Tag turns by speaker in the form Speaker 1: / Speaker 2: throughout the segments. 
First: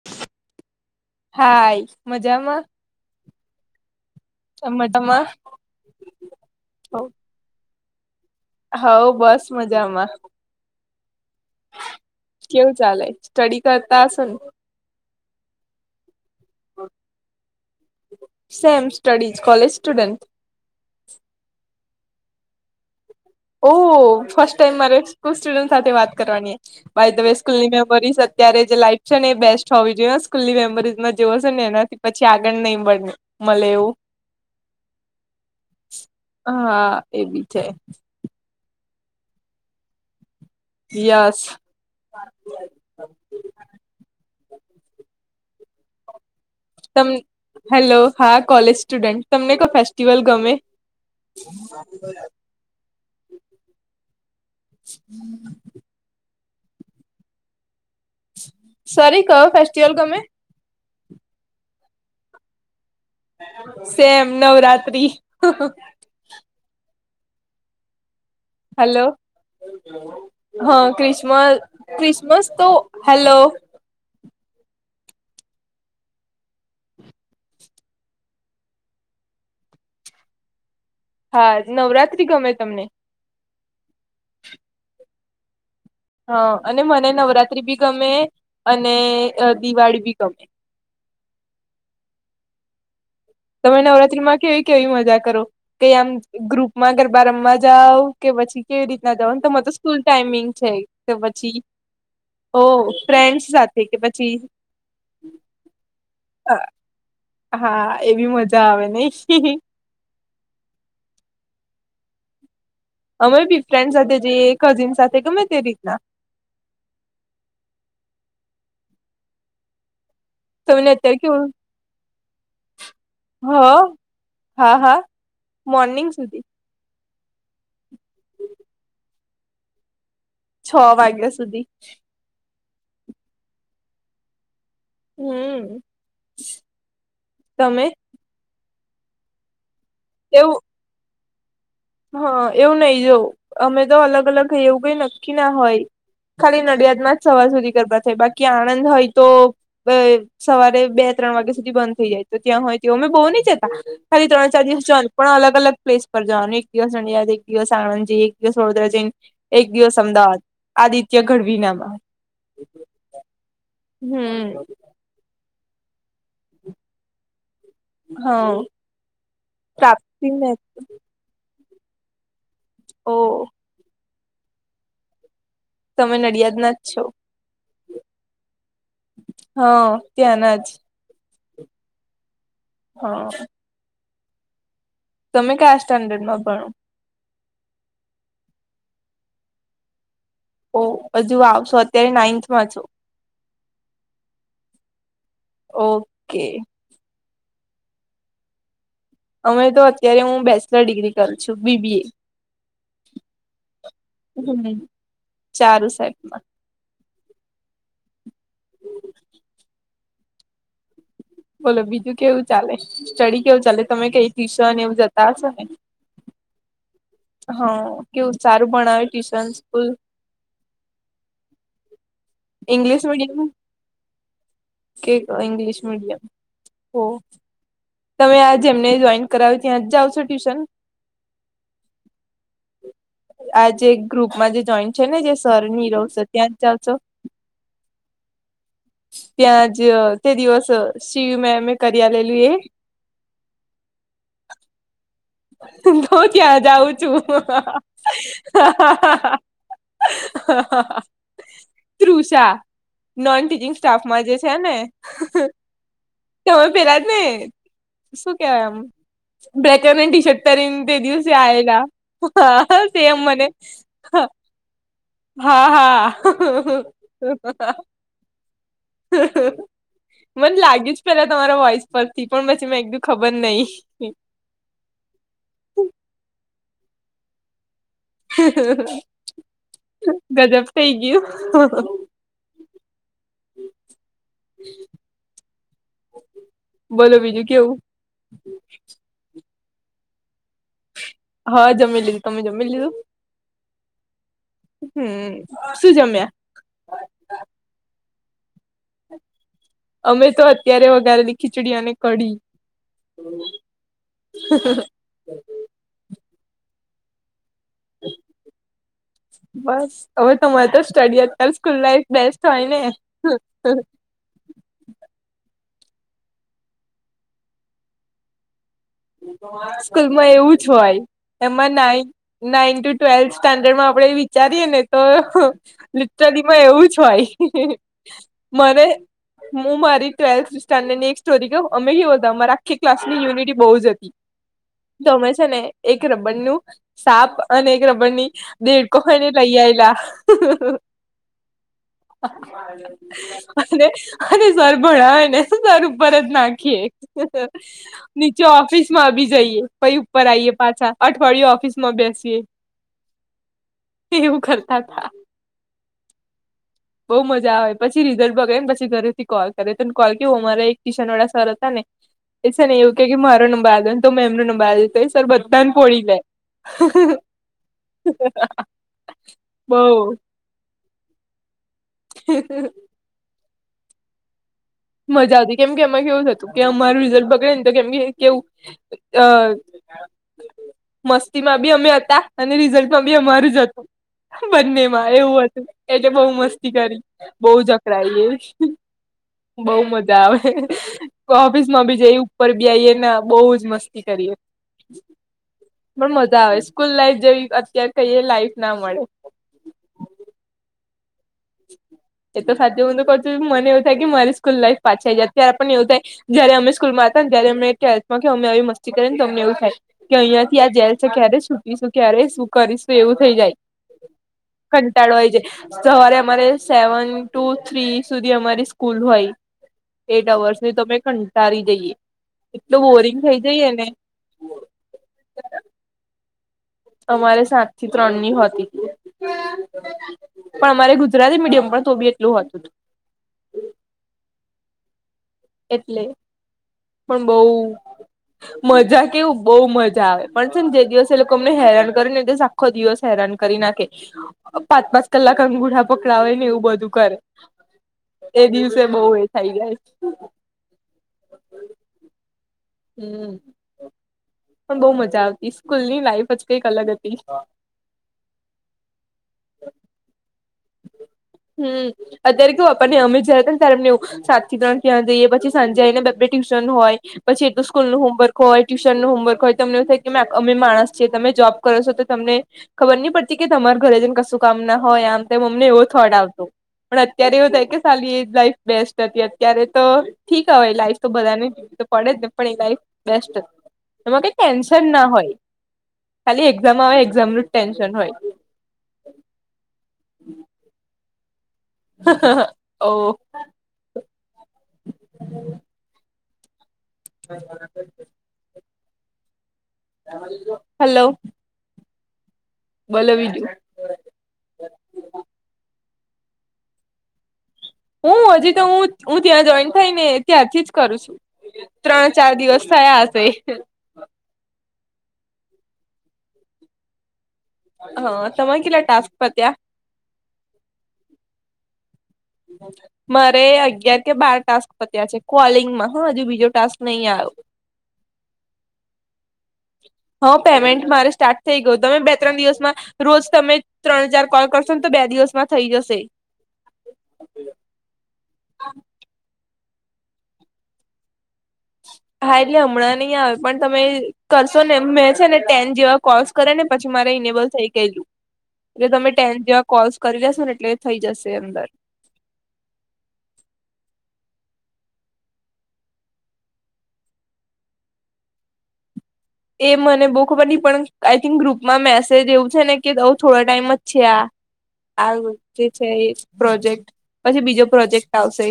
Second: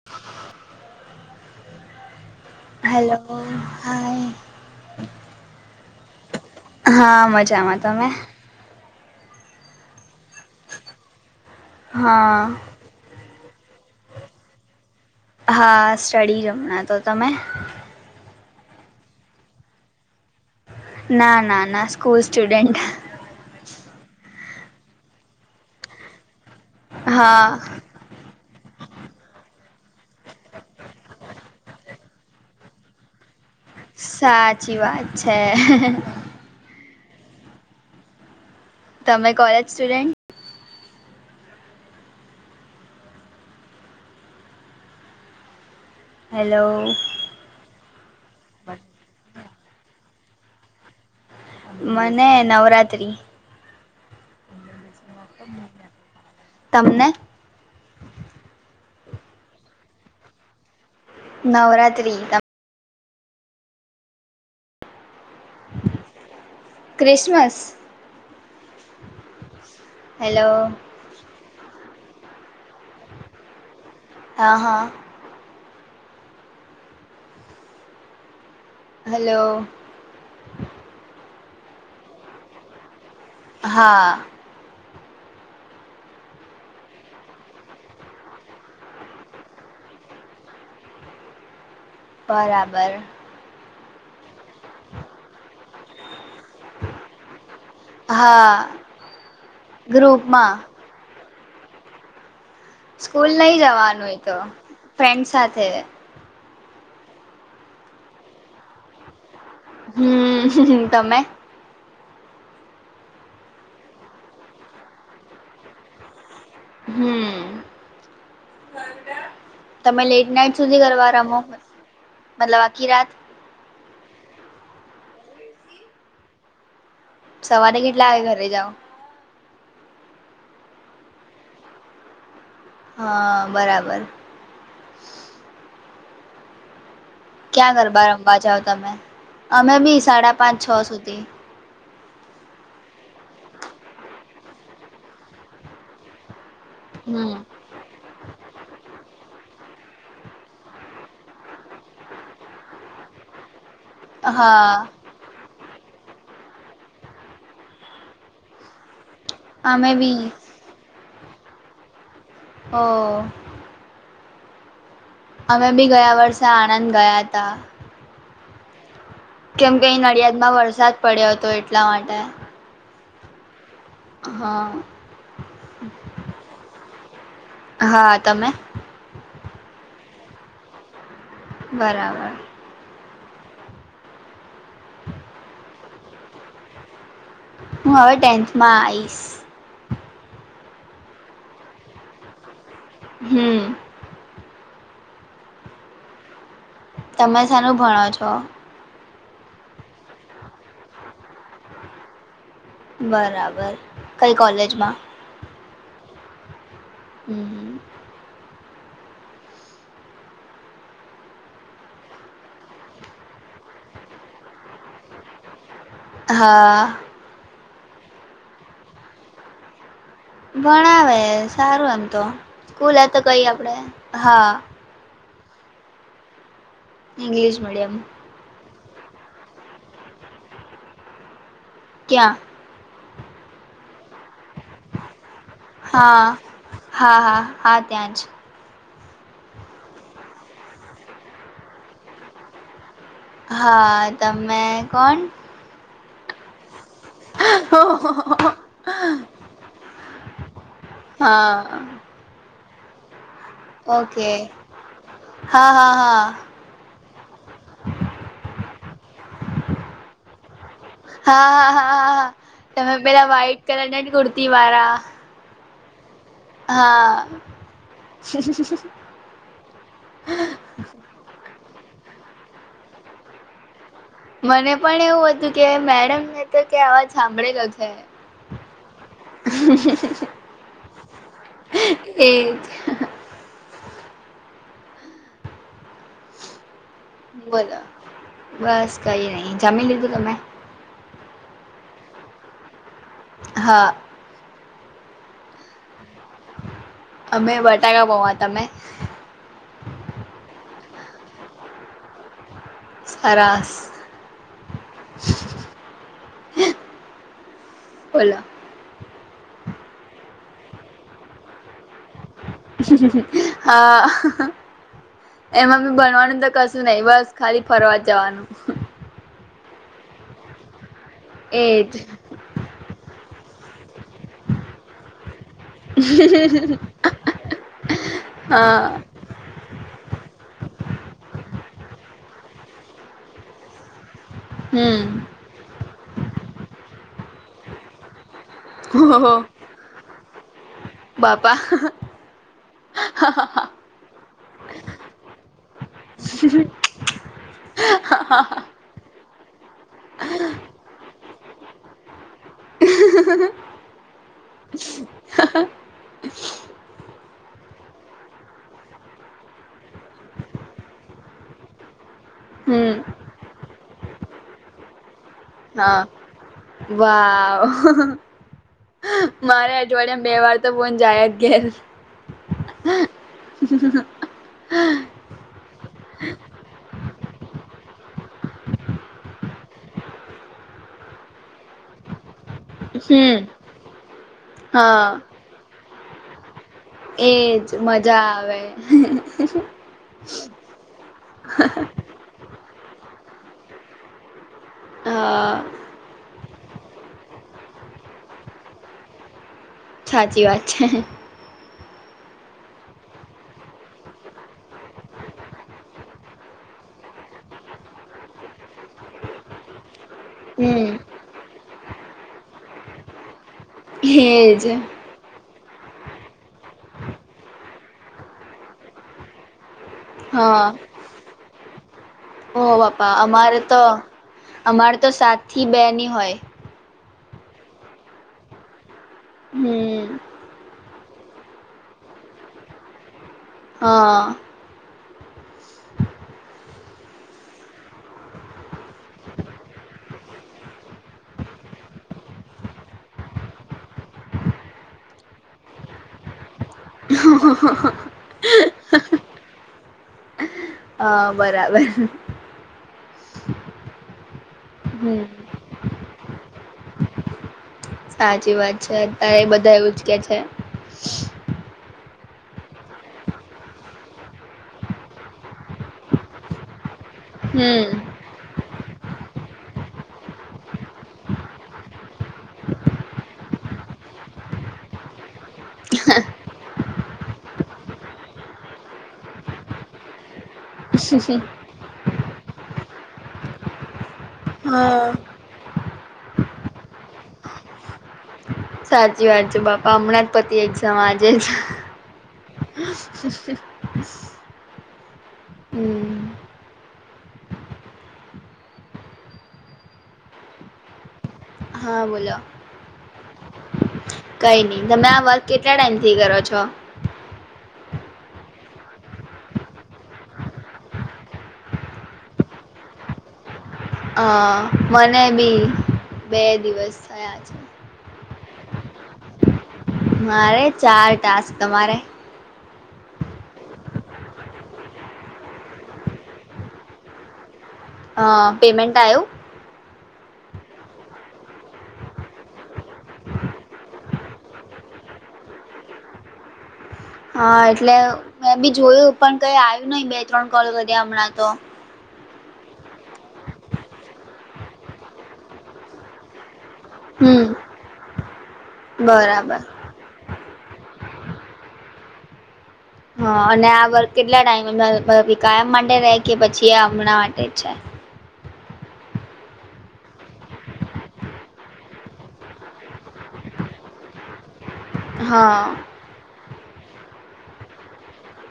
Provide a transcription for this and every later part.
Speaker 1: [unintelligible]
Speaker 2: હાય, મજામાં?
Speaker 1: Hello, hi.
Speaker 2: તમાં તમાં.
Speaker 1: હા, મજામાં તમે?
Speaker 2: હાવો બસ મજામાં.
Speaker 1: હા
Speaker 2: કેવું ચાલે સ્ટડી કરતા હશે ને?
Speaker 1: હા, સ્ટડી જ હમણાં તો તમે?
Speaker 2: Same studies college student.
Speaker 1: ના ના ના, સ્કૂલ સ્ટુડેન્ટ.
Speaker 2: ઓ ફર્સ્ટ ટાઈમ મારે સ્કૂલ સ્ટુડન્ટ સાથે વાત કરવાની બાયડવે
Speaker 1: હા
Speaker 2: સ્કૂલની મેમરી સ ત્યારે જે લાઈફ છે ને એ બેસ્ટ હોવી જોઈએ ને સ્કૂલની મેમરીઝમાં જેવો છે ને એનાથી પછી આગળ નઈ મળે. મલે એવુ.
Speaker 1: સાચી વાત છે.
Speaker 2: હા, એ બી છે.
Speaker 1: તમે કોલેજ સ્ટુડેન્ટ.
Speaker 2: યશ. [unintelligible] [inaudible] [unintelligible]
Speaker 1: હેલો.
Speaker 2: તમ હેલો હા, કોલેજ સ્ટુડન્ટ તમને કો ફેસ્ટિવલ ગમે?
Speaker 1: મને નવરાત્રિ
Speaker 2: [unintelligible]
Speaker 1: તમને
Speaker 2: સરી કયો ફેસ્ટિવલ ગમે
Speaker 1: નવરાત્રી તમને
Speaker 2: same Navratri
Speaker 1: Christmas
Speaker 2: hello
Speaker 1: hello
Speaker 2: હા ક્રિસમસ ક્રિસમસ તો હેલો
Speaker 1: હા હા હલો
Speaker 2: હા નવરાત્રી ગમે તમને
Speaker 1: હા
Speaker 2: હા અને મને નવરાત્રી ભી ગમે અને દિવાળી ભી ગમે
Speaker 1: બરાબર
Speaker 2: તમે નવરાત્રીમાં કેવી કેવી મજા કરો કે આમ ગ્રુપમાં ગરબા રમવા જાવ કે
Speaker 1: હા
Speaker 2: પછી કેવી રીતના જઓ તમારે તો સ્કૂલ ટાઈમિંગ
Speaker 1: ગ્રુપમાં
Speaker 2: છે. તો પછી ઓ
Speaker 1: સ્કૂલ
Speaker 2: ફ્રેન્ડ
Speaker 1: નહી
Speaker 2: સાથે કે
Speaker 1: જવાનું એ
Speaker 2: પછી
Speaker 1: તો ફ્રેન્ડ સાથે
Speaker 2: હ હા એવી મજા આવે ને
Speaker 1: હમ તમે
Speaker 2: અમે બી ફ્રેન્ડ સાથે જઈએ કઝિન સાથે કેમે તે રીતના
Speaker 1: હમ તમે લેટ નાઈટ સુધી
Speaker 2: તમને
Speaker 1: ગરબા
Speaker 2: અત્યારે
Speaker 1: રમો મતલબ આખી રાત
Speaker 2: હ હ હા હા મોર્નિંગ સુધી
Speaker 1: સવારે કેટલા વાગે ઘરે જાઓ
Speaker 2: છ વાગ્યા સુધી
Speaker 1: હા બરાબર
Speaker 2: હમ
Speaker 1: ક્યાં
Speaker 2: તમે
Speaker 1: ગરબા રમવા જાવ તમે અમે બી સાડા પાંચ
Speaker 2: એવું
Speaker 1: છ સુધી
Speaker 2: હા એવું નહી જોઉં અમે તો અલગ અલગ હઈ એવું કઈ નક્કી ના હોય ખાલી નડિયાદમાં જ
Speaker 1: હમ
Speaker 2: સવાર સુધી ગરબા થાય બાકી આણંદ હોય તો સવારે બે ત્રણ વાગ્યા સુધી બંધ થઇ જાય તો ત્યાં હોય તેઓ અમે બહુ નહી જતા ખાલી ત્રણ
Speaker 1: હા
Speaker 2: ચાર દિવસ જવાનું પણ અલગ અલગ પ્લેસ પર જવાનું એક એક દિવસ નડિયાદ એક દિવસ આણંદ જઈએ એક દિવસ વડોદરા જઈએ એક
Speaker 1: અમે
Speaker 2: દિવસ
Speaker 1: બી
Speaker 2: અમદાવાદ આદિત્ય ગઢવી નામાં
Speaker 1: હ
Speaker 2: હમ
Speaker 1: અમે બી ગયા વર્ષે આણંદ ગયા તા
Speaker 2: હા
Speaker 1: કેમ કે અહીં
Speaker 2: પ્રાપ્તિ
Speaker 1: નડિયાદ માં વરસાદ પડ્યો હતો એટલા માટે
Speaker 2: ઓ
Speaker 1: હા
Speaker 2: તમે નડિયાદ ના જ છો
Speaker 1: હા તમે
Speaker 2: હા ત્યાંના જ
Speaker 1: બરાબર
Speaker 2: હા તમે ક્યાયા સ્ટાન્ડર્ડ માં ભણો
Speaker 1: હું હવે ટેન્થમાં આઈશ
Speaker 2: ઓ હજુ આવશો અત્યારે નાઈન્થમાં છો.
Speaker 1: હમ
Speaker 2: ઓકે
Speaker 1: તમે સાર ભણો છો
Speaker 2: અમે તો અત્યારે હું બેચલર ડિગ્રી કર છું બીબી એ
Speaker 1: બરાબર કઈ
Speaker 2: હમ
Speaker 1: કોલેજમાં
Speaker 2: ચારું સાઈબમાં
Speaker 1: હમ હ
Speaker 2: બોલો બીજું કેવું ચાલે સ્ટડી કેવું ચાલે તમે કઈ ટ્યુશન એવું જતા હશો ને
Speaker 1: હા
Speaker 2: હા કેવું સારું ભણાવ્યું ટ્યુશન સ્કૂલ
Speaker 1: ભણાવે સારું એમ તો સ્ કુલ તો કઈ આપડે હા
Speaker 2: કેક ંગ્લિશ મીડિયામ
Speaker 1: ઇ્લિશ મીડયમ
Speaker 2: તમે આ જેમને જોઈન કરાવ્યું ત્યાં જ જાઓ છો ટ્યુશન
Speaker 1: ક્યાં
Speaker 2: આજે એક ગ્રુપમાં જે જોઈન્ટ છે ને જે સરની રહોશે
Speaker 1: હા
Speaker 2: ત્યાં જ ચાલશો
Speaker 1: હા હા હા ત્યાં જ
Speaker 2: ત્યાં જ તે દિવસ શિવિવમમે એ કરી આલું એ
Speaker 1: હા તમે કોણ
Speaker 2: હું ક્યાં જાઉ છું હા હા હ હાા
Speaker 1: હા
Speaker 2: નોન ટીચિંગ સ્ટાફમાં
Speaker 1: ઓકે
Speaker 2: જે છે ને
Speaker 1: હા હા હા
Speaker 2: તમે પેલા જ ને શું કેવાય એમ બ છતરી તે દિવસે
Speaker 1: હા
Speaker 2: આયલા
Speaker 1: હા હા હા
Speaker 2: સેમ મને
Speaker 1: દિવાારા
Speaker 2: હા હા
Speaker 1: હા
Speaker 2: મને લાગ્યું જ પેલા તમારા વોઇસ પરથી પણ પછી મેં એકદું ખબર નહીિ
Speaker 1: મને પણ એવું હતું કે મેડમને તો કે આવા સાંભળેલો છે
Speaker 2: ગજબ થઈ ગયયો હ
Speaker 1: એજ બોલો બસ કઈ નહીિ જમીન લીધું ત મેં
Speaker 2: હા જમી લીધું તમે જમી લીધું
Speaker 1: હા
Speaker 2: હમ શું જમ્યા
Speaker 1: અમે બટાકા બહવા તમે
Speaker 2: અમે તો અત્યારે વગારેલી ખીચડી અને કઢી
Speaker 1: સરરાસ બોલો
Speaker 2: બસ હવે તમારે તો સ્ટડી અત્યારે સ્કૂલ લાઈફ બેસ્ટ હોય ને
Speaker 1: હા એમાં બી ભણવાનું તો કશું નહિ બસ ખાલી ફરવા જવાનું
Speaker 2: સ્કૂલમાં એવું જ હોય એમાં
Speaker 1: એજ
Speaker 2: નાઈ નાઈન ટુ ટ્વેલ્થ સ્ટાન્ડર્ડમાં આપડે વિચારીએ ને તો લિટલી માં એવું જ હોય મને
Speaker 1: હા
Speaker 2: હું મારી ટ્વેલ્થ સ્ટાન્ડર્ડ ની એક સોરી ક અમે કેવો અમારે આખી ક્લાસ ની ુનિટી બહુ જ હતી
Speaker 1: હમ
Speaker 2: તો અમે છે ને એક રબડ નું સાપ અને એક રબડ ની દેડકો ખને
Speaker 1: ઓહો
Speaker 2: લઈ આયલા
Speaker 1: બાપા.
Speaker 2: હ [inaudible] અરે અરે સર ભણાવે ને શું કરુ ઉપર જ નાખીએ. હ [inaudible] ઓફિસ માં આવી જઈએ. પઈ ઉપર આઈએ પાછા અઠવાડિયે ઓફિસ માં બેસીએ. એવું કરતા થા. બઉુ મજા આવે પછી રિઝલ્ટ બગડે ને પછી ઘરેથી કોલ કરે તને કોલ કેવું અમારા એક ટ્યુશન વાળા સર હતા ને એ સર ને એવું
Speaker 1: હમ
Speaker 2: કે કે મારો નંબર આલ દે ને તો મે એમનો નંબર આલ તો સર બધાને
Speaker 1: હા
Speaker 2: પોડી લે.
Speaker 1: વાવ મારે
Speaker 2: બઉ
Speaker 1: અઠવાડિયામાં બે વાર તો ફોન જાયજ ઘેર.
Speaker 2: હ [inaudible]
Speaker 1: સ સ [inaudible]
Speaker 2: મજા આવી કેમ કે એમાં કેવું થતું કે અમાર રિઝલ્ટ બગડે ને તો કેમ કે કેવું. અ મસ્તીમાં બી અમે હતા. અને રિઝલ્ટમાં
Speaker 1: ઘેર
Speaker 2: બી
Speaker 1: હમ
Speaker 2: અમારું જતું બંનેમાં
Speaker 1: હા
Speaker 2: એવું હતું એટલે બહુ મસ્તી કરી. બહુ
Speaker 1: એજ મજા આવે.
Speaker 2: બઉ મજા આવે ઓફિસમાં બી જયું. ઉપર બી આઈ એ ને બહુ જ મસ્તી કરીએ.
Speaker 1: હા.
Speaker 2: પણ મજા આવે સ્કૂલ લાઈફ જેવી અત્યારે કઈ લાઈફ ના મળે.
Speaker 1: સાચી વાત છે.
Speaker 2: હ [inaudible] એ તો સાથે હું તો ક છું મને એવું થાય કે મારી સ્કૂલ લાઈફ પાછા જાય અત્યારે પણ એવું થાય. જયારે અમે સ્કૂલમાં હતા ને ત્યારે અમે ટવેલ્થમાં કે અમે આવી મસ્તી કરીએને અમને એવું થાય. કે અહિયાંથી આ જેલ
Speaker 1: હમ
Speaker 2: છે ક્યારે છૂટીશું ક્યારે શું કરીશું એવું થઈ જાય.
Speaker 1: હેજ એમ.
Speaker 2: ટાળવાય જાય સવારે અમારે સેવન ટુ થ્રી સુધી અમારી સ્કૂલ હોય. એટ અવર્સ
Speaker 1: હા
Speaker 2: ની અમે કંટળી જઈએ
Speaker 1: ઓ
Speaker 2: તો
Speaker 1: બાપા
Speaker 2: બોરિંગ થઈ
Speaker 1: અમારે
Speaker 2: જઈએ
Speaker 1: તો
Speaker 2: ને.
Speaker 1: અમારે તો સાત થી બેની હોય.
Speaker 2: અમારે સાત થી ત્રણ ની હતી.
Speaker 1: હમ.
Speaker 2: પણ અમારે ગુજરાતી મીડિયમ પણ તો બી એટલું હતું.
Speaker 1: હા.
Speaker 2: એટલે પણ બઉ મજા કેવું બહુ મજા આવે. પણ છે ને જે દિવસ એ લોકો અમને હેરાન કરે ને એ દિવસ આખો દિવસ હેરાન કરી નાખે. પાંચ પાંચ કલાક અંગૂઠા પકડાવે ને એવું બધું. કરે એ દિવસે બહુ એ થાય જાય.
Speaker 1: હ બરાબર.
Speaker 2: હમ પણ બહુ
Speaker 1: હમ
Speaker 2: મજા આવતી સ્કૂલ ની લાઈફ જ કઈક અલગ હતી.
Speaker 1: સાચી વાત છે અત્યારે એ બધા એવું જ કે છે.
Speaker 2: હમ અત્યારે કેવું આપણે અમે જ હતાને ત્યારે અમને એવું. સાત થી ત્રણ ત્યાં જઈએ પછી સાંજે આવી ને બે ટ્યુશન હોય પછી એ તો
Speaker 1: હમ
Speaker 2: સ્કૂલનુ હોમવર્ક હોય ટ્યુશન નું હોમવર્ક હોય તમને એવું થાય કે અમે માણસ છીએ તમે જોબ કરો છો તો તમને ખબર નહી પડતી કે તમાર ઘરે જને કશું કામ ના હોય આમ. મને એવો થોટ આવતો પણ અત્યારે એવું થાય કે સાલી એજ લાઈફ બેસ્ટ હતી અત્યારે તો. ઠીક હવે એ લાઈફ તો બધાને તો પડે જ ને પણ એ લાઈફ બેસ્ટ એમાં કઈ. ટેન્શન ના
Speaker 1: હા
Speaker 2: હોય ખાલી એક્ઝામ આવે એક્ઝામનું જ ટેન્શન હોય.
Speaker 1: સાચી વાત છે બાપા હમણાં જ પતિ એક્ઝામ આજે જ.
Speaker 2: હા હા.
Speaker 1: [inaudible] હમમ.
Speaker 2: [inaudible] હાલો.
Speaker 1: હા બોલો
Speaker 2: બોલો બીજું
Speaker 1: કઈ ની તમે આ વર્ક કેટલા ટાઈમ થી કરો છો?
Speaker 2: હું હજી તો હું હું ત્યાં જોઈન થાય ને ત્યાારથી જ કરું છું ત્રણ ચાર દિવસ થયા હશે
Speaker 1: અ મને બી બે દિવસ થયા છે.
Speaker 2: હ તમા કેટલા ટાસ્ક પત્યા?
Speaker 1: મારે ચાર ટાસ્ક તમારે?
Speaker 2: [inaudible] મારે અગિયાર કે બાર ટાસ્ક પત્યા છે, કોલિંગમાં હ હજુ બીજો ટાસ્ક નહીં આયો
Speaker 1: અ પેમમેન્ટ આયુ
Speaker 2: હ પેમેન્ટ મારે સ્ટાર્ટ થઈ ગયું તમે બે ત્રણ દિવસમાં રોજ તમે ત્રણ હજાર કોલ કરશો ને તો બે દિવસમાં થઈ જશે
Speaker 1: હા એટલે મે બી જોયું પણ કઈ આવ્યું નહી બે ત્રણ કોલ કર્યા હમણાં તો
Speaker 2: હા એટલે હમણાં નહીં આવે પણ તમે કરશો ને મેં છે, ને ટેન જેવા કોલસ કરે ને પછી મારે ઇનેબલ થઈ
Speaker 1: હમ
Speaker 2: ગયેલું એટલે તમે ટેન
Speaker 1: બરાબર
Speaker 2: જેવા કોલસ કર્યા લેસોને એટલે થઈ જશે અંદર
Speaker 1: હ અને આ વકૅ કેટલા ટાઈમ કાયમ [unintelligible] માટે રે કે પછી આ હમણાં માટે જ છે.
Speaker 2: એ મને બો ખબર નઈ પણ આઈ થિંક ગ્રુપમાં મેસેજ એવું છે, ને કે આઉ થોડા ટાઈમ જ છે, આ આ જે છે,
Speaker 1: હા
Speaker 2: એ પ્રોજેક્ટ પછી બીજો પ્રોજેક્ટ આવશે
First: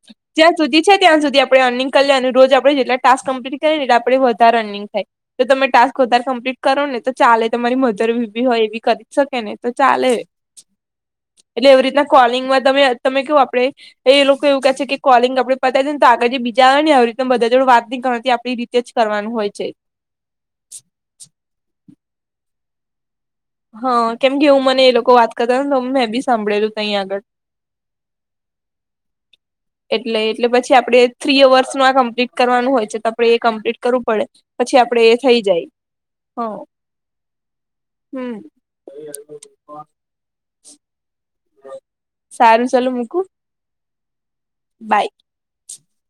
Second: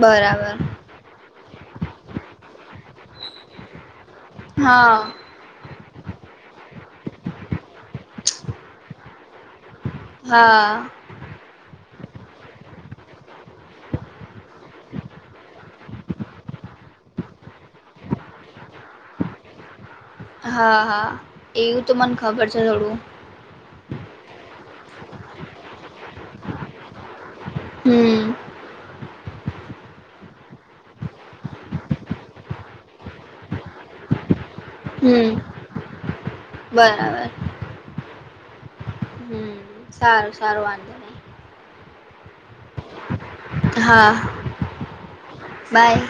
Speaker 1: બરાબર
Speaker 2: જ્યાં સુધી છે, ત્યાં સુધી આપણે અર્નિંગ કરી અને રોજ આપડે જેટલા ટાસ્ક કમ્પ્લી આપડે વધારે અનિંગ
Speaker 1: હા
Speaker 2: થાય તો તમે ટાસ્ક વધારે કમ્પ્લીટ કરો ને તો ચાલે તમારી મધર બી હોય એવી કરી જ શકે ને તો ચાલે
Speaker 1: હા.
Speaker 2: એટલે એવી રીતના કોલિંગમાં તમે તમે કેવું આપડે એ લોકો એવું કહે છે કે, કોલિંગ આપડે પતાયીએને, તો આગળ જે બીજા આવે ને, આવી રીતેના બધા જોડ વાત નહીં કરતી આપી. તે જ કરવાનું હોય છે.
Speaker 1: હા હા એવું તો મને ખબર છે, થોડું
Speaker 2: હ કેમ કે હું મને એ લોકો વાત કરતા ને તો મેં ભી સાંભળેલું તય આગળ
Speaker 1: હમ.
Speaker 2: એટલે એટલે પછી આપણે થ્રી અવર્સનું આ કમ્પ્લીટ કરવાનું હોય છે, તો આપણે એ કમ્પ્લીટ કરવું પડે પછી આપડે એ થઈ
Speaker 1: હમ
Speaker 2: જાય હ
Speaker 1: બરાબર
Speaker 2: હમ
Speaker 1: હમ સારું સારું વાં
Speaker 2: સારું ચાલું મૂકું
Speaker 1: હા.
Speaker 2: બાય.
Speaker 1: બાય.